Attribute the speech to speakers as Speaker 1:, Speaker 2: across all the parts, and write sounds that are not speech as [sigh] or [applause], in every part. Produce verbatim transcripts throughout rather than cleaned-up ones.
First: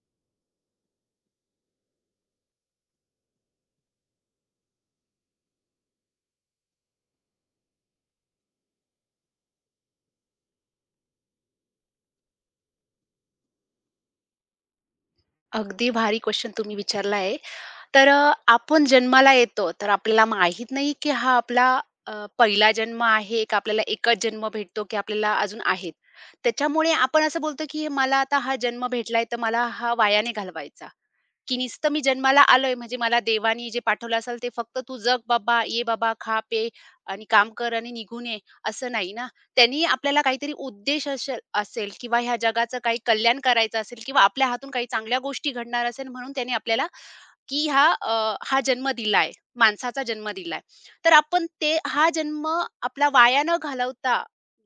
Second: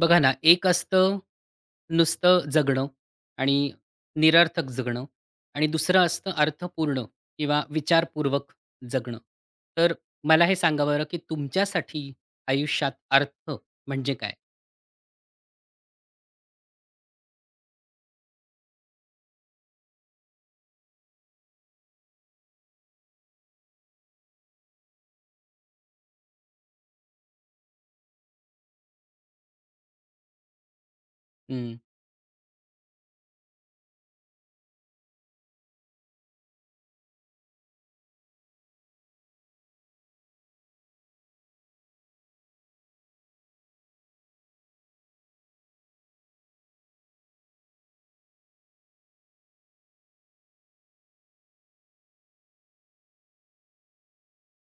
Speaker 1: बघा ना, एक असतं नुसतं जगणं आणि निरर्थक जगणं आणि दुसरं असतं अर्थपूर्ण किंवा विचारपूर्वक जगणं. तर मला हे सांगा बरं, की तुमच्यासाठी आयुष्यात अर्थ म्हणजे काय?
Speaker 2: अगदी भारी क्वेश्चन तुम्ही विचारला आहे. तर अ, आपण जन्माला येतो, तर आपल्याला माहीत नाही, की हा आपला अ, पहिला जन्म आहे का आपल्याला एकच जन्म भेटतो, की आपल्याला अजून आहेत. त्याच्यामुळे आपण असं बोलतो, की मला आता हा जन्म भेटलाय, तर मला हा वायाने घालवायचा. की
Speaker 1: हं.
Speaker 2: नुसतं मी जन्माला आलोय म्हणजे मला देवाने जे पाठवलं असेल ते फक्त तू जग बाबा, ये बाबा, खा, पे आणि काम कर आणि निघून ये, असं नाही ना. त्यांनी आपल्याला काहीतरी उद्देश असेल असेल किंवा ह्या जगाचं काही कल्याण करायचं असेल किंवा आपल्या हातून काही चांगल्या गोष्टी घडणार असेल म्हणून त्यांनी आपल्याला की हा अ, हा जन्म दिलाय, माणसाचा जन्म दिलाय. तर आपण ते हा जन्म आपला वाया न घालवता,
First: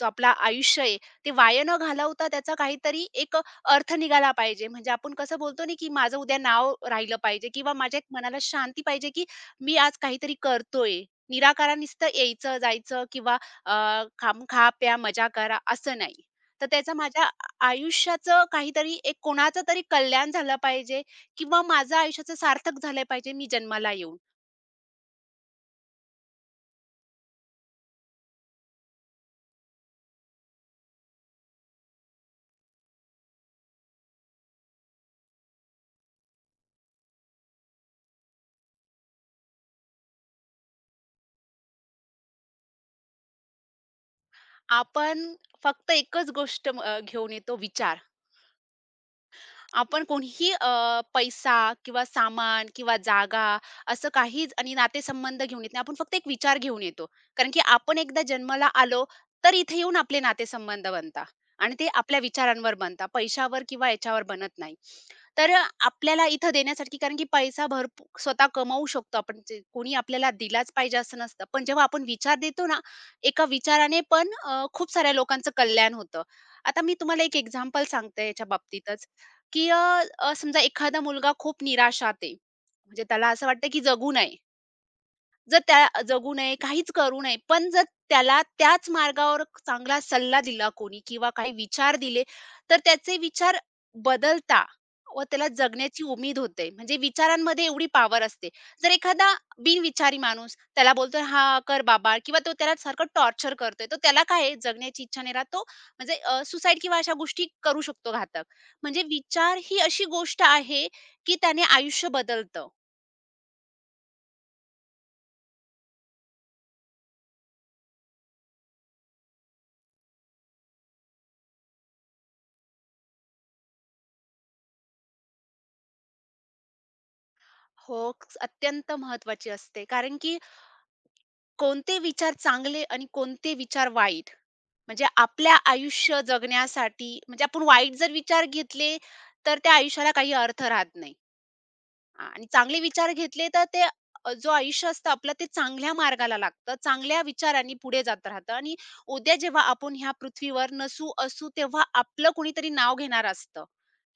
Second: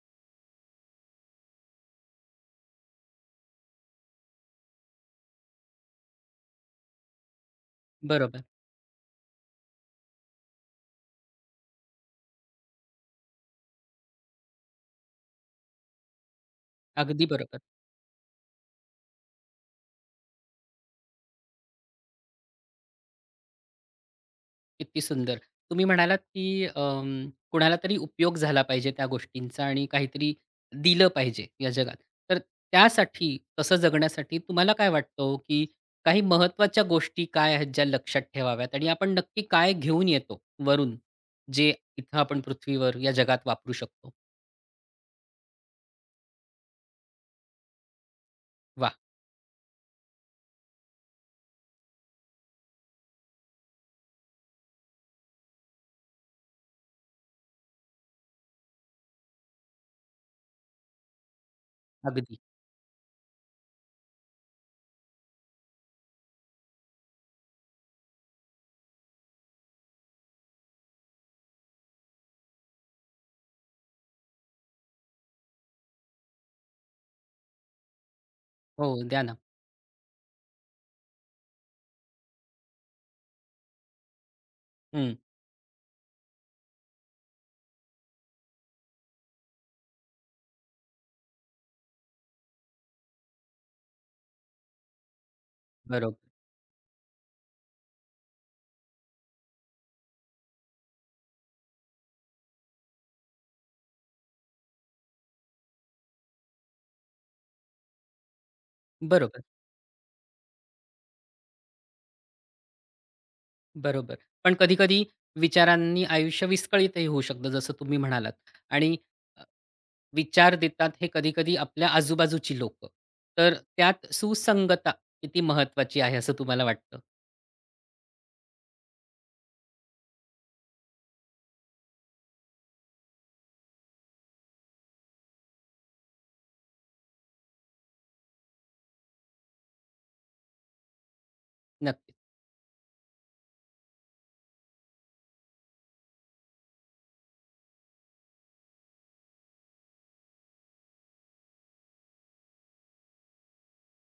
Speaker 2: जो आपला आयुष्य आहे, ते वाया न घालवता त्याचा काहीतरी एक अर्थ निघाला पाहिजे. म्हणजे आपण कसं बोलतो ना, की माझं उद्या नाव राहिलं पाहिजे किंवा माझ्या एक मनाला
Speaker 1: बरोबर.
Speaker 2: शांती पाहिजे, की मी आज काहीतरी करतोय. निराकारण यायचं, जायचं किंवा अ, खाम खा, प्या, मजा करा असं नाही. तर त्याचं
Speaker 1: अगदी
Speaker 2: माझ्या
Speaker 1: बरोबर.
Speaker 2: आयुष्याचं काहीतरी एक कोणाचं तरी कल्याण झालं पाहिजे किंवा माझं आयुष्याचं सार्थक झालं पाहिजे मी जन्माला येऊन.
Speaker 1: किती सुंदर. तुम्ही म्हणालात, की अं, कुणाला तरी उपयोग झाला पाहिजे त्या गोष्टींचा आणि काहीतरी दिलं पाहिजे या जगात. तर त्यासाठी तसं जगण्यासाठी तुम्हाला काय वाटतं हो, की काही महत्त्वाच्या गोष्टी काय आहेत ज्या लक्षात ठेवाव्यात आणि आपण नक्की काय घेऊन येतो वरून, जे इथं आपण पृथ्वीवर या जगात वापरू शकतो?
Speaker 2: आपण फक्त एकच गोष्ट म- अ, घेऊन येतो विचार.
Speaker 1: वाह!
Speaker 2: आपण कोणीही अ, पैसा किंवा सामान किंवा जागा असं काहीच आणि नातेसंबंध घेऊन येत नाही. आपण फक्त एक विचार घेऊन येतो. कारण की आपण एकदा जन्माला आलो, तर इथे येऊन आपले नातेसंबंध बनता आणि ते आपल्या
Speaker 1: अगदी.
Speaker 2: विचारांवर बनता. पैशावर किंवा याच्यावर बनत नाही. तर आपल्याला इथं देण्यासाठी कारण की पैसा भरपू स्वतः कमवू शकतो आपण. जे कोणी आपल्याला दिलाच पाहिजे असं नसतं. पण जेव्हा आपण विचार देतो ना, एका विचाराने पण अ, खूप साऱ्या लोकांचं कल्याण होतं. आता मी तुम्हाला एक एक्झाम्पल सांगते याच्या
Speaker 1: हो,
Speaker 2: बाबतीतच.
Speaker 1: द्या ना.
Speaker 2: की अ, अ, समजा एखादा मुलगा खूप निराशात आहे. म्हणजे त्याला असं वाटतं की जगू नये.
Speaker 1: हं.
Speaker 2: जर त्या जगू नये, काहीच करू नये. पण जर त्याला त्याच मार्गावर चांगला सल्ला दिला कोणी किंवा काही विचार दिले, तर त्याचे विचार बदलता व त्याला जगण्याची
Speaker 1: बरोबर,
Speaker 2: उमेद होते. म्हणजे विचारांमध्ये एवढी पावर असते. जर एखादा बिनविचारी माणूस त्याला बोलतोय, "हां, कर बाबा" किंवा तो त्याला सारखं टॉर्चर करतोय, तर त्याला काय आहे, जगण्याची इच्छा नाही राहत. तो म्हणजे सुसाईड किंवा अशा गोष्टी करू शकतो घातक. म्हणजे
Speaker 1: बरोबर,
Speaker 2: विचार ही अशी गोष्ट आहे, की त्याने आयुष्य बदलतं.
Speaker 1: बरोबर. पण कधी-कधी विचारांनी आयुष्य विस्कळीतही होऊ शकतं जसं तुम्ही म्हणालात आणि विचार देतात हे कधी-कधी आपल्या आजूबाजूची लोक, तर त्यात सुसंगता किती महत्त्वाची आहे असं तुम्हाला वाटतं?
Speaker 2: हो, क- अत्यंत महत्त्वाची असते. कारण की कोणते विचार चांगले आणि कोणते विचार वाईट. म्हणजे आपल्या आयुष्य जगण्यासाठी म्हणजे आपण वाईट जर विचार घेतले, तर त्या आयुष्याला काही अर्थ राहत नाही.
Speaker 1: नक्कीच.
Speaker 2: हां, आणि चांगले विचार घेतले तर ते अ, जो आयुष्य असतं आपलं ते चांगल्या मार्गाला लागतं. चांगल्या विचारांनी पुढे जात राहतं आणि उद्या जेव्हा आपण ह्या पृथ्वीवर नसू, असू तेव्हा आपलं कुणीतरी नाव घेणारं असतं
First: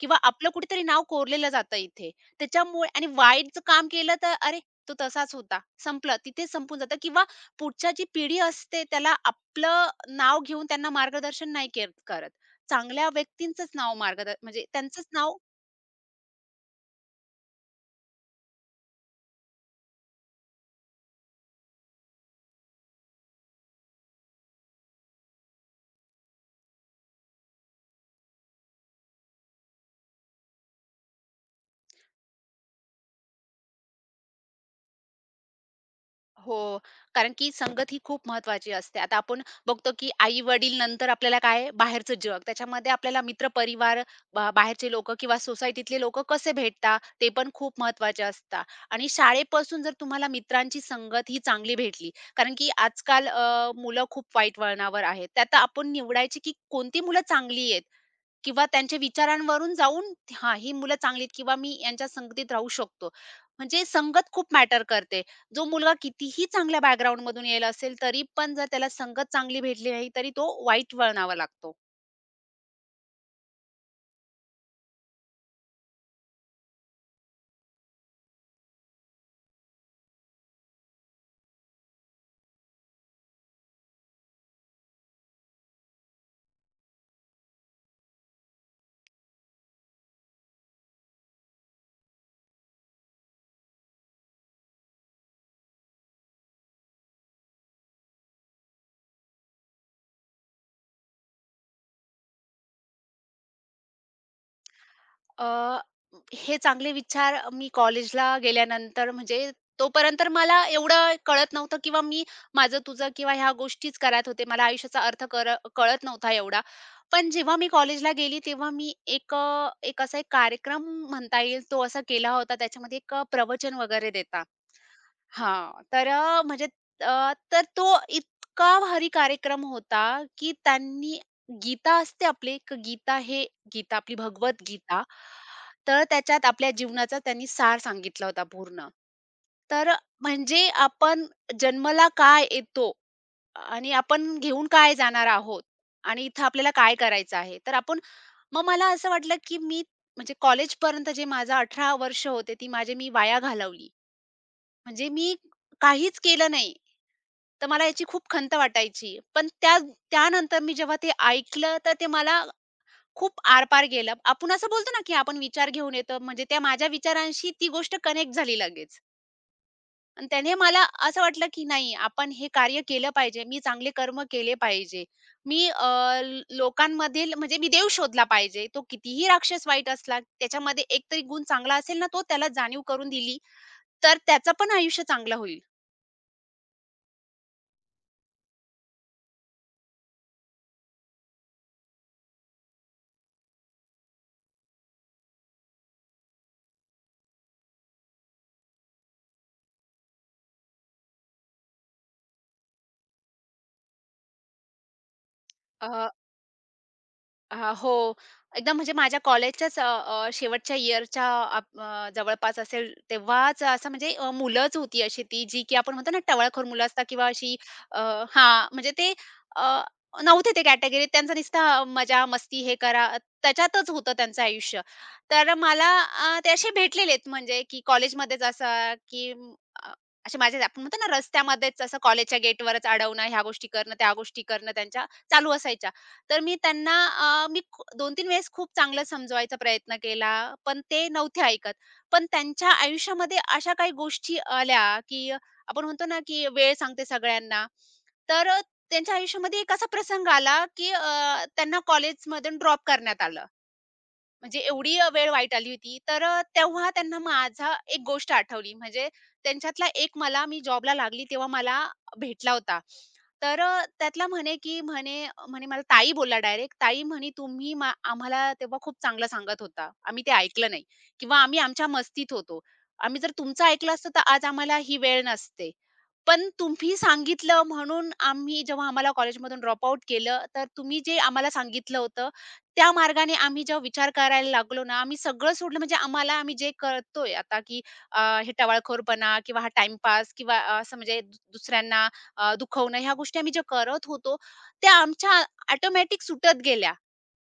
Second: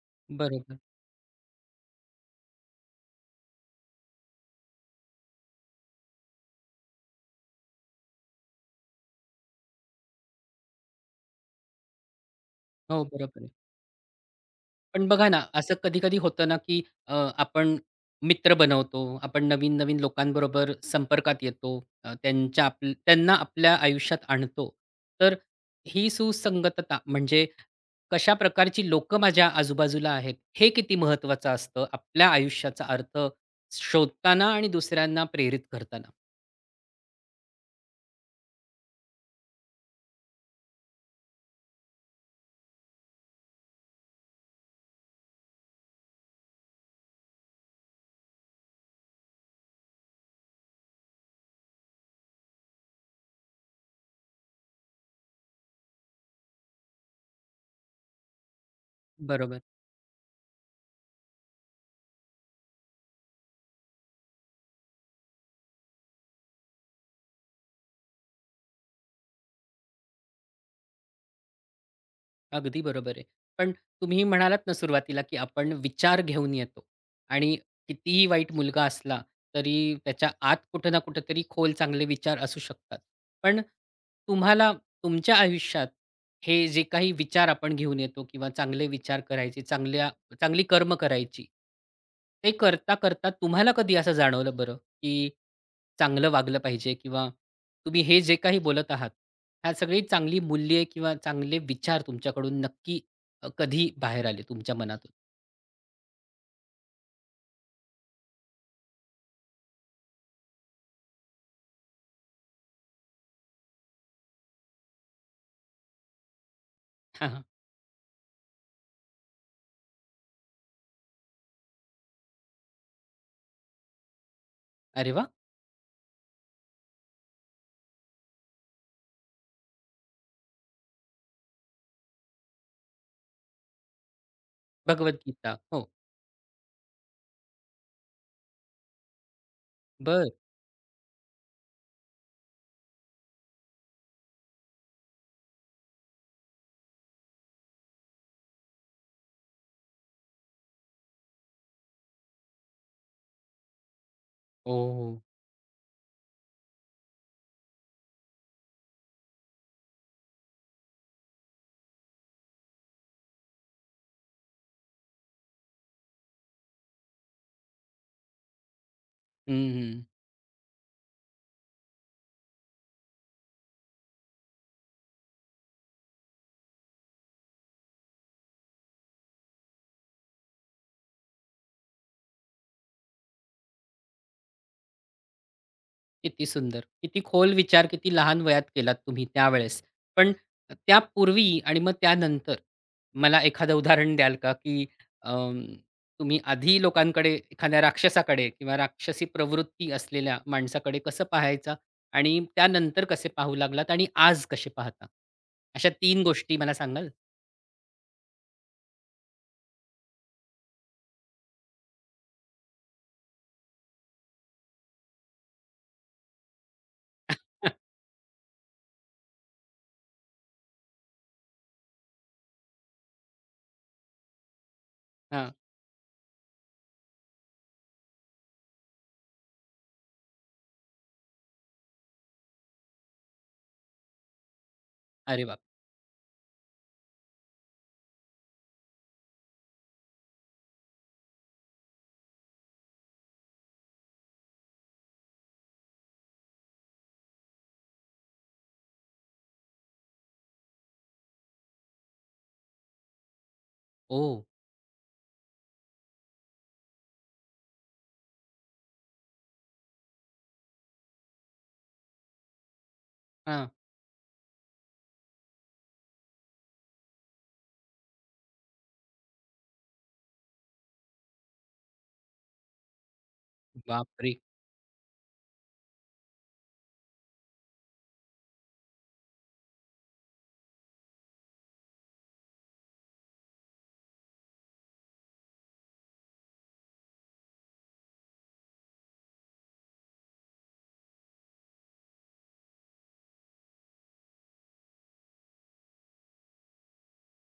Speaker 2: किंवा आपलं
Speaker 1: बरोबर.
Speaker 2: कुठेतरी नाव कोरलेलं जातं इथे. त्याच्यामुळे आणि वाईट जर काम केलं तर अरे, तो तसाच होता. संपलं. तिथेच संपून जातं किंवा पुढच्या जी पिढी असते त्याला आपलं नाव घेऊन त्यांना मार्गदर्शन नाही केर करत.
Speaker 1: हो,
Speaker 2: चांगल्या
Speaker 1: बरोबर आहे.
Speaker 2: व्यक्तींचंच नाव मार्गदर्शन म्हणजे त्यांचंच
Speaker 1: पण बघा
Speaker 2: नाव
Speaker 1: ना, असं कधी-कधी होतं ना, की अ, आपण मित्र बनवतो. आपण नवीन-नवीन लोकांबरोबर संपर्कात येतो. अ, त्यांच्या आप त्यांना आपल्या आयुष्यात आणतो. तर ही सुसंगतता म्हणजे कशा प्रकारची लोकं माझ्या आजूबाजूला आहेत, हे किती महत्त्वाचं असतं आपल्या आयुष्याचा अर्थ शोधताना आणि दुसऱ्यांना प्रेरित करताना?
Speaker 2: हो, कारण की संगत ही खूप महत्त्वाची असते. आता आपण बघतो, की आई-वडील नंतर आपल्याला काय आहे, बाहेरचं जग. त्याच्यामध्ये आपल्याला मित्र-परिवार, बा बाहेरचे लोकं किंवा सोसायटीतले लोकं कसे भेटता, ते पण खूप महत्त्वाचे असतात. आणि शाळेपासून जर तुम्हाला मित्रांची संगत ही चांगली भेटली, कारण की आजकाल अ, मुलं खूप वाईट वळणावर आहेत. त्यात आपण निवडायची, की कोणती मुलं चांगली आहेत किंवा त्यांच्या विचारांवरून जाऊन, हां, ही मुलं चांगली आहेत किंवा मी यांच्या संगतीत राहू शकतो. म्हणजे संगत खूप मॅटर करते. जो मुलगा कितीही चांगल्या बॅकग्राऊंडमधून येईल असेल, तरी पण जर त्याला संगत चांगली भेटली नाही, तरी तो वाईट वळणावा लागतो.
Speaker 1: अगदी बरोबर आहे. पण तुम्ही म्हणालात ना सुरुवातीला, की आपण विचार घेऊन येतो आणि कितीही वाईट मुलगा असला, तरी त्याच्या आत कुठे ना कुठेतरी खोल चांगले विचार असू शकतात. पण तुम्हाला तुमच्या आयुष्यात हे जे काही विचार आपण घेऊन येतो किंवा चांगले विचार करायचे, चांगल्या चांगली कर्म करायची, ते करता-करता तुम्हाला कधी असं जाणवलं बरं? की चांगलं वागलं पाहिजे किंवा तुम्ही हे जे काही बोलत आहात, ह्या सगळी चांगली मूल्ये किंवा चांगले विचार तुमच्याकडून नक्की अ, कधी बाहेर आले तुमच्या मनातून?
Speaker 2: अ, हे चांगले विचार मी कॉलेजला गेल्यानंतर म्हणजे तोपर्यंत तर मला एवढं कळत नव्हतं किंवा मी माझं तुझं किंवा ह्या गोष्टीच करत होते. मला आयुष्याचा अर्थ कर कळत नव्हता एवढा.
Speaker 1: [laughs] हां,
Speaker 2: पण
Speaker 1: हां.
Speaker 2: जेव्हा मी कॉलेजला गेली तेव्हा मी एक अ, एक असा एक कार्यक्रम म्हणता येईल तो असा केला होता. त्याच्यामध्ये एक अ, प्रवचन वगैरे देता.
Speaker 1: अरे वाह!
Speaker 2: हां, तर अ, म्हणजे अ, तर तो इतका भारी कार्यक्रम होता, की त्यांनी गीता असते आपली एक गीता हे गीता आपली भगवत गीता.
Speaker 1: भगवद्गीता. हो.
Speaker 2: तर त्याच्यात आपल्या जीवनाचा त्यांनी सार सांगितला होता पूर्ण. तर
Speaker 1: बरं.
Speaker 2: म्हणजे आपण जन्माला काय येतो आणि आपण घेऊन काय जाणार आहोत आणि इथं आपल्याला काय करायचं आहे. तर आपण मग मला असं वाटलं, की मी म्हणजे कॉलेजपर्यंत जे माझं अठरा वर्ष होते ती माझी मी वाया घालवली.
Speaker 1: ओ.
Speaker 2: म्हणजे मी काहीच केलं नाही. तर मला याची खूप खंत वाटायची. पण त्या त्यानंतर मी जेव्हा ते ऐकलं तर ते मला खूप आरपार गेलं. आपण असं बोलतो ना, की आपण विचार घेऊन येतो. म्हणजे त्या माझ्या विचारांशी ती गोष्ट कनेक्ट झाली लगेच.
Speaker 1: हं, हं.
Speaker 2: आणि त्याने मला असं वाटलं, की नाही आपण हे कार्य केलं पाहिजे. मी चांगले कर्म केले पाहिजे. मी अ, ल- लोकांमधील म्हणजे मी देव शोधला पाहिजे. तो कितीही राक्षस वाईट असला, त्याच्यामध्ये एकतरी गुण चांगला असेल ना, तो त्याला जाणीव करून दिली, तर त्याचं पण आयुष्य चांगलं होईल.
Speaker 1: किती सुंदर. किती खोल विचार, किती लहान वयात केलात तुम्ही त्यावेळेस. पण त्यापूर्वी आणि मग त्यानंतर मला एखादं उदाहरण द्याल का, की अं, तुम्ही आधी लोकांकडे एखाद्या राक्षसाकडे किंवा राक्षसी प्रवृत्ती असलेल्या माणसाकडे कसं पाहायचा आणि त्यानंतर कसे पाहू लागलात आणि आज कसे पाहता? अशा तीन गोष्टी मला सांगाल?
Speaker 2: हां, हो. एकदम म्हणजे माझ्या कॉलेजच्याच अ, अ, शेवटच्या इयरच्या आप अ, जवळपास असेल तेव्हाच असं म्हणजे अ, मुलंच होती अशी ती जी की आपण म्हणतो ना टवाळखोर मुलं असतात किंवा अशी
Speaker 1: [laughs]
Speaker 2: अ, हां, म्हणजे ते अ, नव्हते ते कॅटेगरीत. त्यांचा नुसता मजा, मस्ती हे करा त्याच्यातच होतं त्यांचं आयुष्य. तर
Speaker 1: हां.
Speaker 2: मला अ, ते असे भेटलेलेत म्हणजे की कॉलेजमध्येच असं की म, अ, असे माझे आपण म्हणतो ना रस्त्यामध्येच असं कॉलेजच्या गेटवरच अडवणं, ह्या गोष्टी करणं, त्या गोष्टी करणं त्यांच्या
Speaker 1: अरे
Speaker 2: चालू
Speaker 1: बाप!
Speaker 2: असायच्या. तर मी त्यांना अ, मी खू दोन तीन वेळेस खूप चांगलं समजवायचा प्रयत्न केला, पण ते नव्हते ऐकत. पण त्यांच्या आयुष्यामध्ये अशा काही गोष्टी आल्या, की आपण म्हणतो ना, की वेळ सांगते सगळ्यांना. तर अ, त्यांच्या आयुष्यामध्ये एक असा प्रसंग आला, की अ, त्यांना कॉलेजमधून ड्रॉप करण्यात आलं.
Speaker 1: ओह!
Speaker 2: म्हणजे एवढी अ, वेळ वाईट आली होती. तर अ, तेव्हा त्यांना माझा एक गोष्ट आठवली. म्हणजे त्यांच्यातला एक मला मी जॉबला लागली तेव्हा मला भेटला होता. तर
Speaker 1: हां.
Speaker 2: अ, त्यातला म्हणे, की म्हणे म्हणे मला ताई बोलला डायरेक्ट. ताई म्हणे, "तुम्ही मा आम्हाला तेव्हा खूप चांगलं सांगत होता. आम्ही ते ऐकलं नाही किंवा आम्ही आमच्या मस्तीत होतो. आम्ही जर तुमचं ऐकलं असतं तर
Speaker 1: बापरे!
Speaker 2: आज आम्हाला ही वेळ नसते. पण तुम्ही सांगितलं म्हणून आम्ही जेव्हा आम्हाला कॉलेजमधून ड्रॉपआउट केलं, तर तुम्ही जे आम्हाला सांगितलं होतं त्या मार्गाने आम्ही जेव्हा विचार करायला लागलो ना, आम्ही सगळं सोडलं म्हणजे आम्हाला आम्ही जे कळतोय आता, की अ, हे टवाळखोरपणा किंवा हा टाईमपास किंवा अ, असं म्हणजे दु दुसऱ्यांना अ, दुखवणं ह्या गोष्टी आम्ही ज्या करत होतो, त्या आमच्या ऑटोमॅटिक सुटत गेल्या,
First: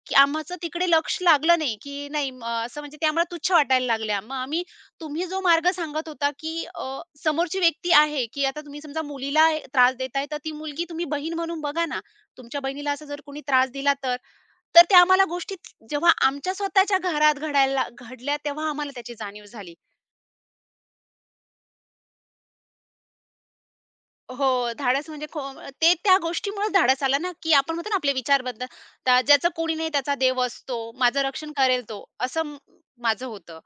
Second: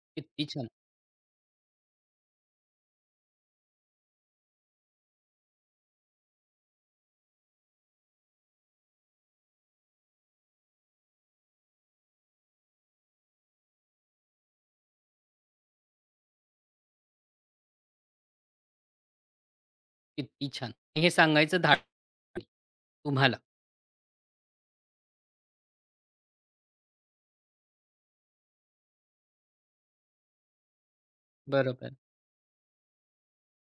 Speaker 2: की
Speaker 1: किती
Speaker 2: आमचं
Speaker 1: छान,
Speaker 2: तिकडे लक्ष लागलं नाही, की नाही म असं म्हणजे ते आम्हाला तुच्छ वाटायला लागल्या. मग आम्ही तुम्ही जो मार्ग सांगत होता, की अ, समोरची व्यक्ती आहे, की आता तुम्ही समजा मुलीला त्रास देताय, तर ती मुलगी तुम्ही बहीण म्हणून बघा ना. तुमच्या बहिणीला असा जर कोणी त्रास दिला तर? तर त्या आम्हाला गोष्टी जेव्हा आमच्या स्वतःच्या घरात घडायला घडल्या तेव्हा आम्हाला त्याची जाणीव झाली.
Speaker 1: किती छान. हे सांगायचं धाड तुम्हाला.
Speaker 2: हो, धाडस म्हणजे खो ते त्या गोष्टीमुळेच धाडस आला ना, की आपण म्हणतो ना आपले विचार बदल ज्याचं कोणी नाही त्याचा देव असतो, माझं रक्षण करेल
Speaker 1: बरोबर.
Speaker 2: तो, असं म- माझं होतं.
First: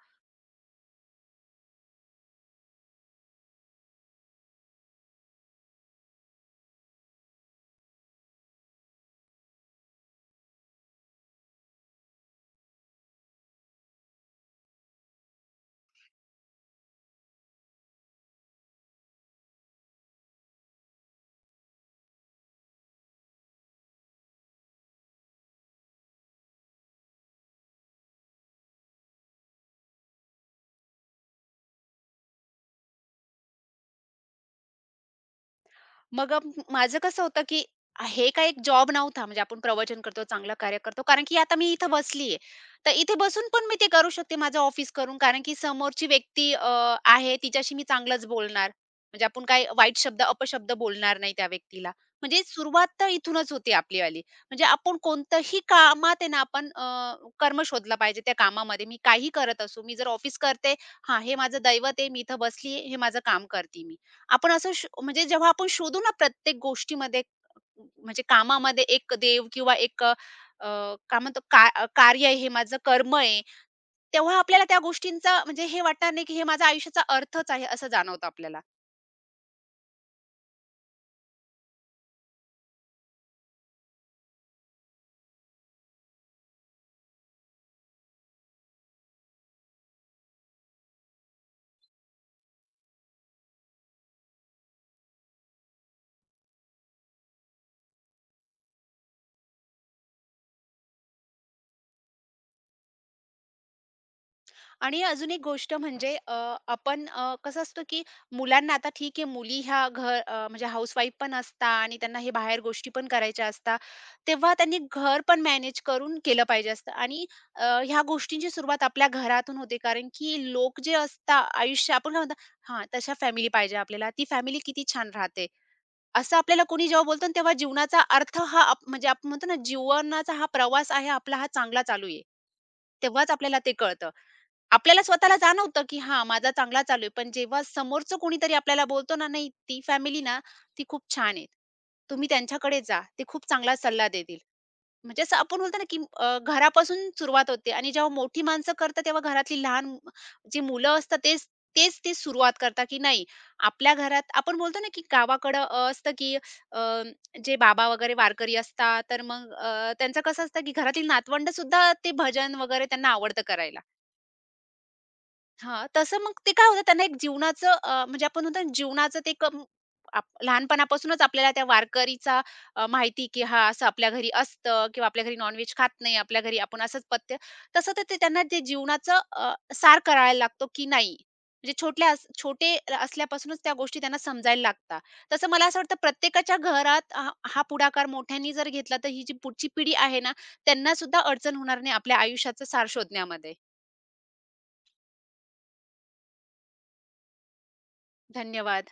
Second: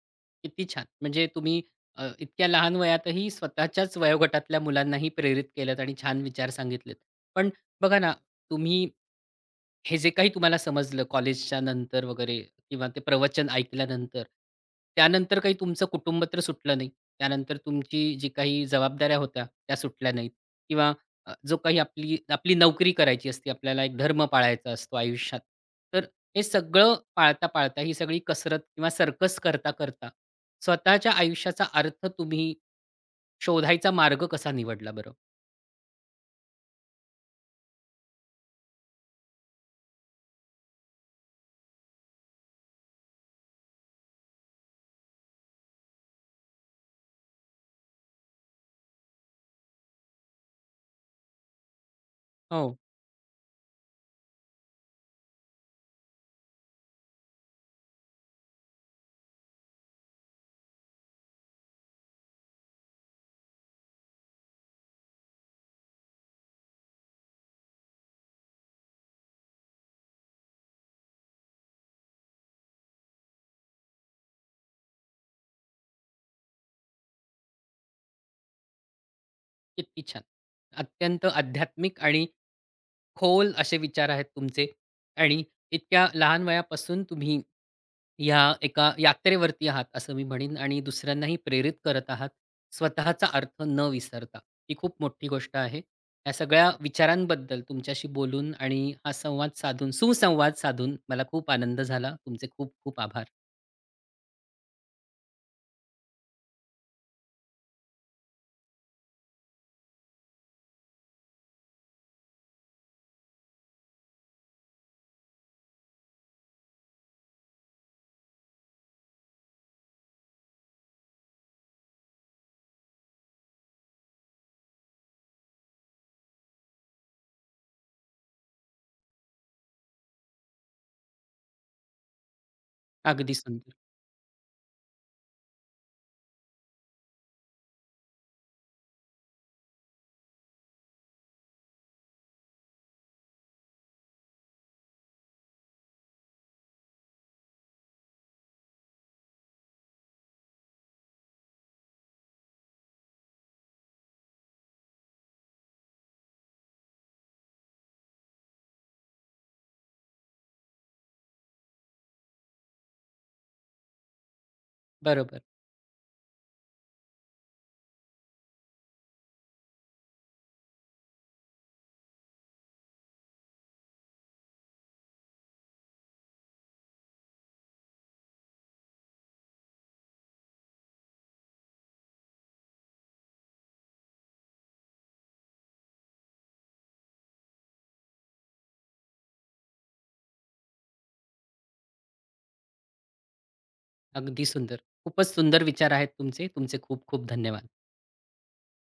Speaker 1: किती छान! म्हणजे तुम्ही अ, इतक्या लहान वयातही स्वतःच्याच वयोगटातल्या मुलांनाही प्रेरित केलत आणि छान विचार सांगितलेत. पण बघा ना, तुम्ही हे जे काही तुम्हाला समजलं कॉलेजच्या नंतर वगैरे किंवा ते प्रवचन ऐकल्यानंतर, त्यानंतर काही तुमचं कुटुंब तर सुटलं नाही. त्यानंतर तुमची जी काही जबाबदाऱ्या होत्या त्या सुटल्या नाहीत किंवा अ, जो काही आपली आपली नोकरी करायची असते, आपल्याला एक धर्म पाळायचा असतो आयुष्यात. तर हे सगळं पाळता-पाळता ही सगळी कसरत किंवा सर्कस करता-करता स्वतःच्या आयुष्याचा अर्थ तुम्ही शोधायचा मार्ग कसा निवडला बरं?
Speaker 2: मग अ, माझं कसं होतं, की हे काही एक जॉब नव्हता. म्हणजे आपण प्रवचन करतो, चांगलं कार्य करतो. कारण की आता मी इथं बसलीये. तर इथे बसून पण मी ते करू शकते माझं ऑफिस करून. कारण की समोरची व्यक्ती अ, आहे तिच्याशी मी चांगलंच बोलणार. म्हणजे आपण काही वाईट शब्द, अपशब्द बोलणार नाही त्या व्यक्तीला. म्हणजे
Speaker 1: हो.
Speaker 2: सुरुवात तर इथूनच होते आपलीवाली. म्हणजे आपण कोणतंही कामात आहे ना आपण अ, कर्म शोधला पाहिजे त्या कामामध्ये. मी काही करत असू, मी जर ऑफिस करते, हां, हे माझं दैवत आहे. मी इथं बसलीये, हे माझं काम करते मी. आपण असं श म्हणजे जेव्हा आपण शोधू ना प्रत्येक गोष्टीमध्ये म्हणजे कामामध्ये एक देव किंवा एक अ, काय म्हणतो का अ, कार्य आहे हे माझं कर्म आहे. तेव्हा आपल्याला त्या गोष्टींचा म्हणजे हे वाटणार नाही, की हे माझ्या आयुष्याचा अर्थच आहे असं जाणवतं आपल्याला.
Speaker 1: किती छान. अत्यंत आध्यात्मिक आणि खोल असे विचार आहेत तुमचे आणि इतक्या लहान वयापासून तुम्ही ह्या एका यात्रेवरती आहात असं मी म्हणेन आणि दुसऱ्यांनाही प्रेरित करत आहात स्वतःचा अर्थ न विसरता. ही खूप मोठी गोष्ट आहे. या सगळ्या विचारांबद्दल तुमच्याशी बोलून आणि हा संवाद साधून सुसंवाद साधून मला खूप आनंद झाला. तुमचे खूप खूप आभार.
Speaker 2: आणि अजून एक गोष्ट म्हणजे अ, आपण अ, कसं असतं की मुलांना आता ठीक आहे मुली ह्या घर अ, म्हणजे हाऊसवाईफ पण असता आणि त्यांना हे बाहेर गोष्टी पण करायच्या असतात. तेव्हा त्यांनी घर पण मॅनेज करून केलं पाहिजे असतं आणि अ, ह्या गोष्टींची सुरुवात आपल्या घरातून होते कारण की लोक जे असता आयुष्य आपण काय म्हणतो हां, तशा फॅमिली पाहिजे आपल्याला. ती फॅमिली किती छान राहते. असं आपल्याला कोणी जेव्हा बोलतो ना तेव्हा जीवनाचा अर्थ हा आप म्हणजे आपण म्हणतो ना जीवनाचा हा प्रवास आहे आपला हा चांगला चालू आहे. तेव्हाच
Speaker 1: अगदी
Speaker 2: आपल्याला ते
Speaker 1: सुंदर.
Speaker 2: कळतं. आपल्याला स्वतःला जाणवतं, की हां, माझा चांगला चालू आहे. पण जेव्हा समोरचं कोणीतरी आपल्याला बोलतो ना, "नाही, ती फॅमिली ना, ती खूप छान आहे. तुम्ही त्यांच्याकडे जा. ते खूप चांगला सल्ला देतील." म्हणजे असं आपण बोलतो ना, की अ, घरापासून सुरुवात होते आणि जेव्हा मोठी माणसं करतात, तेव्हा घरातली लहान मु- जी मुलं असतात, तेच तेच ते सुरुवात करतात, की नाही, आपल्या घरात आपण बोलतो ना, की गावाकडं अ, असतं, की अ, जे बाबा वगैरे वारकरी असतात, तर मग अ, त्यांचं कसं असतं, की घरातील नातवंडसुद्धा ते भजन वगैरे त्यांना आवडतं करायला.
Speaker 1: बरोबर.
Speaker 2: हां, तसं मग ते काय होतं त्यांना एक जीवनाचं अ, म्हणजे आपण म्हणतो ना जीवनाचं ते कम आप लहानपणापासूनच आपल्याला त्या वारकरीचा अ, माहिती की हा असं आपल्या घरी असतं किंवा आपल्या घरी नॉन खात नाही, आपल्या घरी आपण असंच पथ्य तसं तर ते त्यांना ते जीवनाचं अ, सार करायला लागतो की नाही. म्हणजे छोटल्या अस छोटे र- असल्यापासूनच त्या गोष्टी त्यांना समजायला लागतात. तसं मला असं वाटतं प्रत्येकाच्या घरात हा हा पुढाकार मोठ्यांनी जर घेतला तर ही जी पुढची पिढी आहे ना, त्यांनासुद्धा अडचण होणार नाही आपल्या आयुष्याचं सार शोधण्यामध्ये.
Speaker 1: अगदी सुंदर. खूपच सुंदर विचार आहेत तुमचे. तुमचे खूप खूप धन्यवाद.
Speaker 2: धन्यवाद.